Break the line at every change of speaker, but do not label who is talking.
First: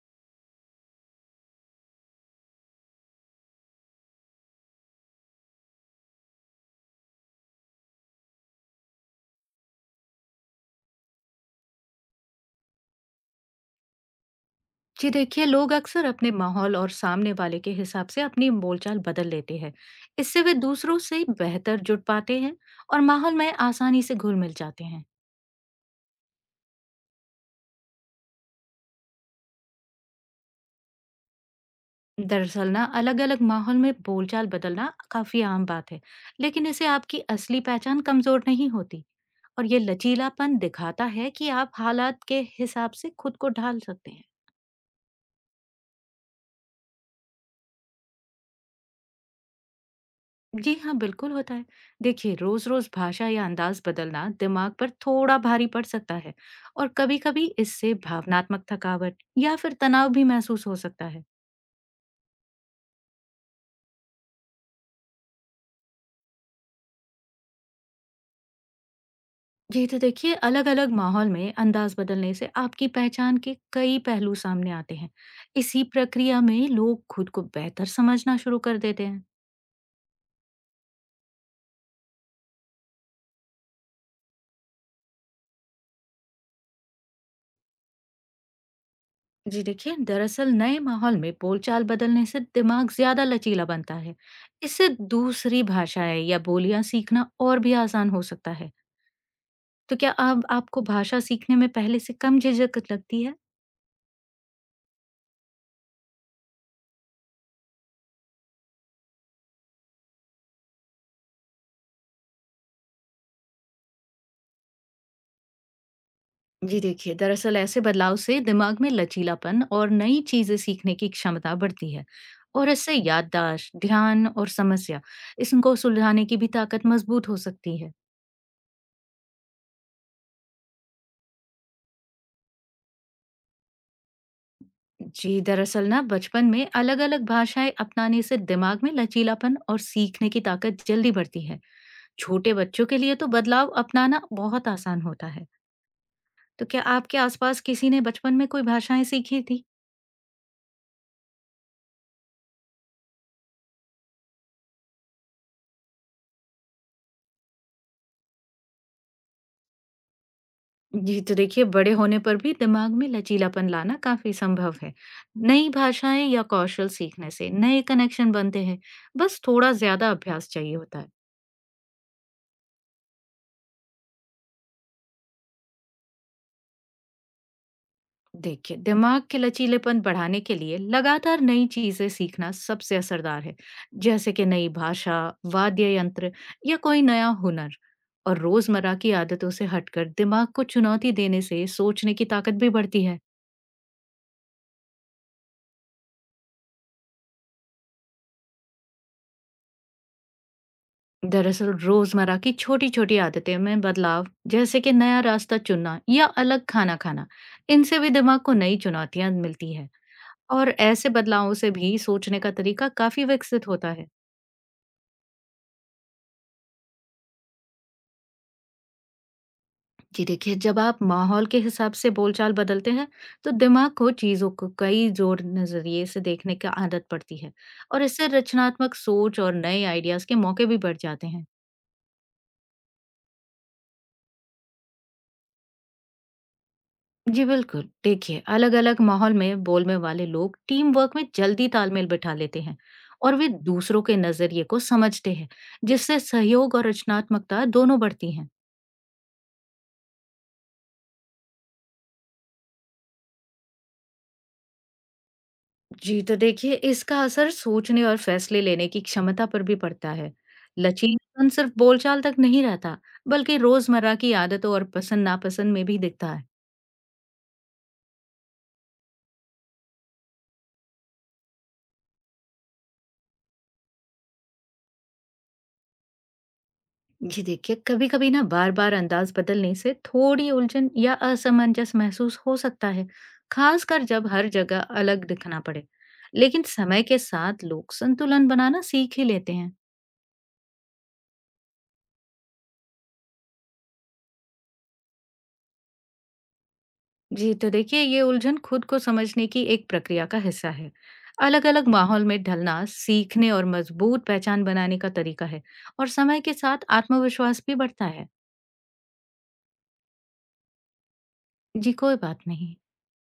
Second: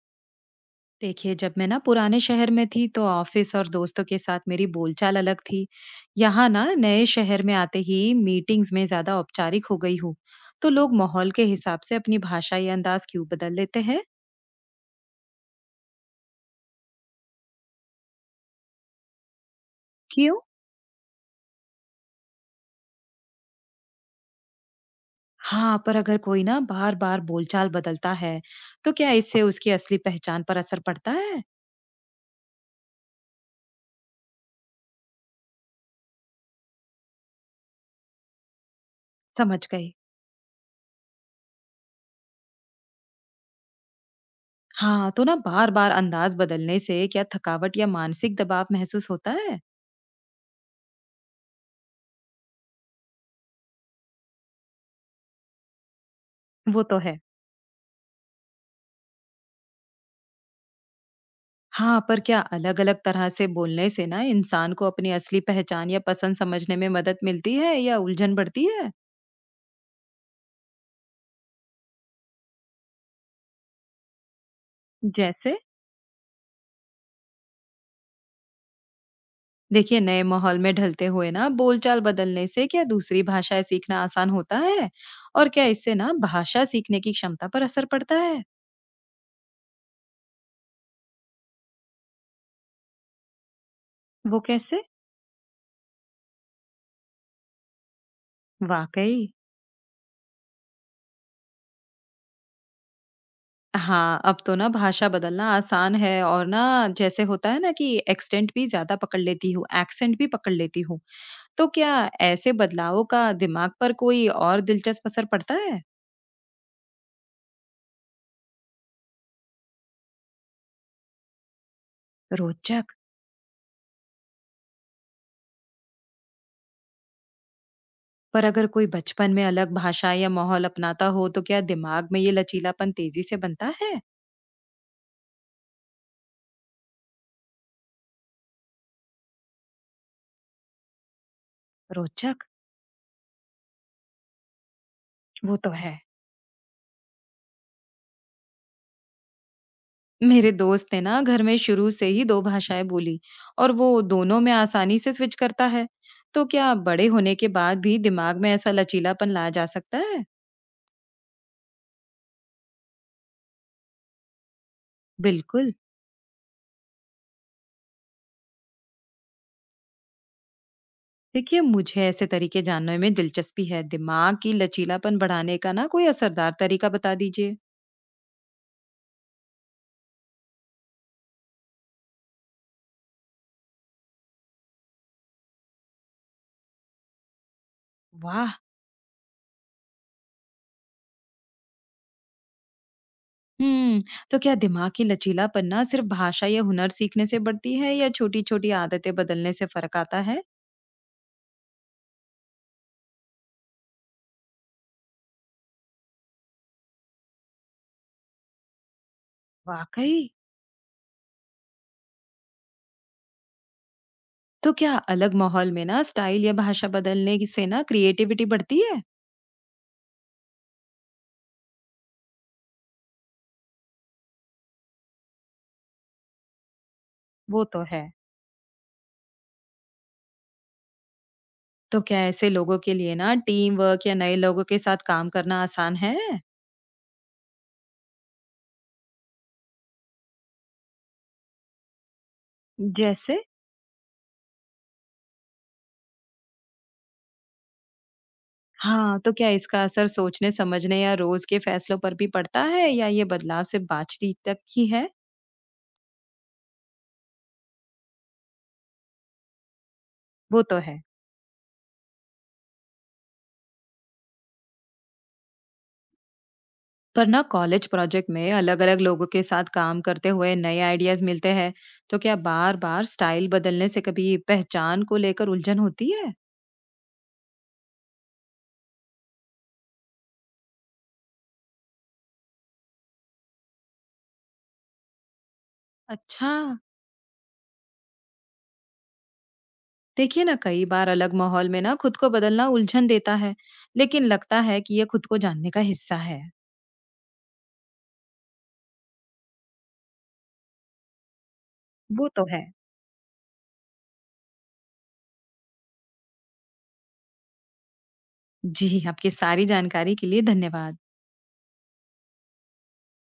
देखिए जब मैं ना पुराने शहर में थी तो ऑफिस और दोस्तों के साथ मेरी बोलचाल अलग थी। यहाँ ना नए शहर में आते ही मीटिंग्स में ज्यादा औपचारिक हो गई हूँ। तो लोग माहौल के हिसाब से अपनी भाषा या अंदाज क्यों बदल लेते हैं?
जी देखिए, लोग अक्सर अपने माहौल और सामने वाले के हिसाब से अपनी बोलचाल बदल लेते हैं।
क्यों?
इससे वे दूसरों से बेहतर जुड़ पाते हैं और माहौल में आसानी से घुल-मिल जाते हैं।
हाँ पर अगर कोई ना बार बार बोलचाल बदलता है तो क्या इससे उसकी असली पहचान पर असर पड़ता है?
दरअसल ना अलग-अलग माहौल में बोलचाल बदलना काफी आम बात है, लेकिन इससे आपकी असली पहचान कमजोर नहीं होती। और
समझ
ये
गई।
लचीलापन दिखाता है कि आप हालात के हिसाब से खुद को ढाल सकते हैं।
हाँ तो ना बार बार अंदाज बदलने से क्या थकावट या मानसिक दबाव महसूस होता है?
जी हाँ, बिल्कुल होता है। देखिए, रोज़-रोज़ भाषा या अंदाज़ बदलना दिमाग पर थोड़ा भारी पड़ सकता है
वो
और
तो है।
कभी-कभी इससे भावनात्मक थकावट या फिर तनाव भी महसूस हो सकता है।
हाँ, पर क्या अलग-अलग तरह से बोलने से ना इंसान को अपनी असली पहचान या पसंद समझने में मदद मिलती है या उलझन बढ़ती है?
जी तो देखिए, अलग-अलग माहौल में अंदाज़ बदलने से आपकी पहचान के कई पहलू सामने आते हैं।
जैसे?
इसी प्रक्रिया में लोग खुद को बेहतर समझना शुरू कर देते हैं।
देखिए नए माहौल में ढलते हुए ना बोलचाल बदलने से क्या दूसरी भाषाएं सीखना आसान होता है? और क्या इससे ना भाषा सीखने की क्षमता पर असर पड़ता है?
जी देखिए, दरअसल नए माहौल में बोलचाल बदलने से दिमाग ज्यादा लचीला बनता है।
वो कैसे?
इससे दूसरी भाषाएं या बोलियां सीखना और भी आसान हो सकता है।
वाकई?
तो क्या अब आपको भाषा सीखने में पहले से कम झिझक लगती है?
हाँ, अब तो ना भाषा बदलना आसान है और ना जैसे होता है ना कि एक्सेंट भी पकड़ लेती हूँ। तो क्या ऐसे बदलावों का दिमाग पर कोई और दिलचस्प असर पड़ता है?
जी देखिए, दरअसल ऐसे बदलाव से दिमाग में लचीलापन और नई चीजें सीखने की क्षमता बढ़ती है। और
रोचक।
इससे याददाश्त, ध्यान और समस्या, इसको सुलझाने की भी ताकत मजबूत हो सकती है।
पर अगर कोई बचपन में अलग भाषा या माहौल अपनाता हो, तो क्या दिमाग में ये लचीलापन तेजी से बनता है?
जी दरअसल ना बचपन में अलग अलग भाषाएं अपनाने से दिमाग में लचीलापन और सीखने की ताकत जल्दी बढ़ती है।
रोचक।
छोटे बच्चों के लिए तो बदलाव अपनाना बहुत आसान होता है।
वो तो है।
तो क्या आपके आसपास किसी ने बचपन में कोई भाषाएं सीखी थी?
मेरे दोस्त ने ना घर में शुरू से ही 2 भाषाएं बोली और वो दोनों में आसानी से स्विच करता है। तो क्या बड़े होने के बाद भी दिमाग में ऐसा लचीलापन लाया जा सकता है?
जी तो देखिए, बड़े होने पर भी दिमाग में लचीलापन लाना काफी संभव है। नई
बिल्कुल।
भाषाएं या कौशल सीखने से नए कनेक्शन बनते हैं। बस थोड़ा ज्यादा अभ्यास चाहिए होता है।
देखिए मुझे ऐसे तरीके जानने में दिलचस्पी है, दिमाग की लचीलापन बढ़ाने का ना कोई असरदार तरीका बता दीजिए।
देखिए, दिमाग के लचीलेपन बढ़ाने के लिए लगातार नई चीजें सीखना सबसे असरदार है। जैसे कि नई भाषा, वाद्य यंत्र या कोई नया हुनर। और
वाह।
रोजमर्रा की आदतों से हटकर दिमाग को चुनौती देने से सोचने की ताकत भी बढ़ती है।
हम्म। तो क्या दिमाग की लचीलापन ना सिर्फ भाषा या हुनर सीखने से बढ़ती है या छोटी छोटी आदतें बदलने से फर्क आता है?
दरअसल रोजमर्रा की छोटी छोटी आदतें में बदलाव, जैसे कि नया रास्ता चुनना या अलग खाना खाना, इनसे भी दिमाग को नई चुनौतियां मिलती है।
वाकई।
और ऐसे बदलावों से भी सोचने का तरीका काफी विकसित होता है।
तो क्या अलग माहौल में ना स्टाइल या भाषा बदलने की- से ना क्रिएटिविटी बढ़ती है?
जी देखिए, जब आप माहौल के हिसाब से बोलचाल बदलते हैं, तो दिमाग को चीज़ों को कई जोर नज़रिए से देखने की आदत पड़ती है।
वो तो है।
और इससे रचनात्मक सोच और नए आइडियाज़ के मौके भी बढ़ जाते हैं।
तो क्या ऐसे लोगों के लिए ना टीम वर्क या नए लोगों के साथ काम करना आसान है?
जी बिल्कुल, देखिए अलग-अलग माहौल में बोलने वाले लोग टीम वर्क में जल्दी तालमेल बिठा लेते हैं। और
जैसे?
वे दूसरों के नज़रिए को समझते हैं, जिससे सहयोग और रचनात्मकता दोनों बढ़ती हैं।
हाँ, तो क्या इसका असर सोचने-समझने या रोज़ के फैसलों पर भी पड़ता है या ये बदलाव सिर्फ बातचीत तक ही है?
जी, तो देखिए इसका असर सोचने और फैसले लेने की क्षमता पर भी पड़ता है।
वो तो है।
लचीलापन सिर्फ बोलचाल तक नहीं रहता, बल्कि रोजमर्रा की आदतों और पसंद-नापसंद में भी दिखता है।
पर ना कॉलेज प्रोजेक्ट में अलग-अलग लोगों के साथ काम करते हुए नए आइडियाज़ मिलते हैं, तो क्या बार-बार स्टाइल बदलने से कभी पहचान को लेकर उलझन होती है?
जी देखिए, कभी-कभी ना बार-बार अंदाज बदलने से थोड़ी उलझन या असमंजस महसूस हो सकता है, खासकर जब हर जगह अलग दिखना पड़े।
अच्छा,
लेकिन समय के साथ लोग संतुलन बनाना सीख ही लेते हैं।
देखिए ना कई बार अलग माहौल में ना खुद को बदलना उलझन देता है, लेकिन लगता है कि ये खुद को जानने का हिस्सा है।
जी, तो देखिए ये उलझन खुद को समझने की एक प्रक्रिया का हिस्सा है। अलग-अलग माहौल
वो
में
तो है।
ढलना सीखने और मजबूत पहचान बनाने का तरीका है। और समय के साथ आत्मविश्वास भी बढ़ता है।
जी, आपकी सारी जानकारी के लिए धन्यवाद।
जी, कोई बात नहीं।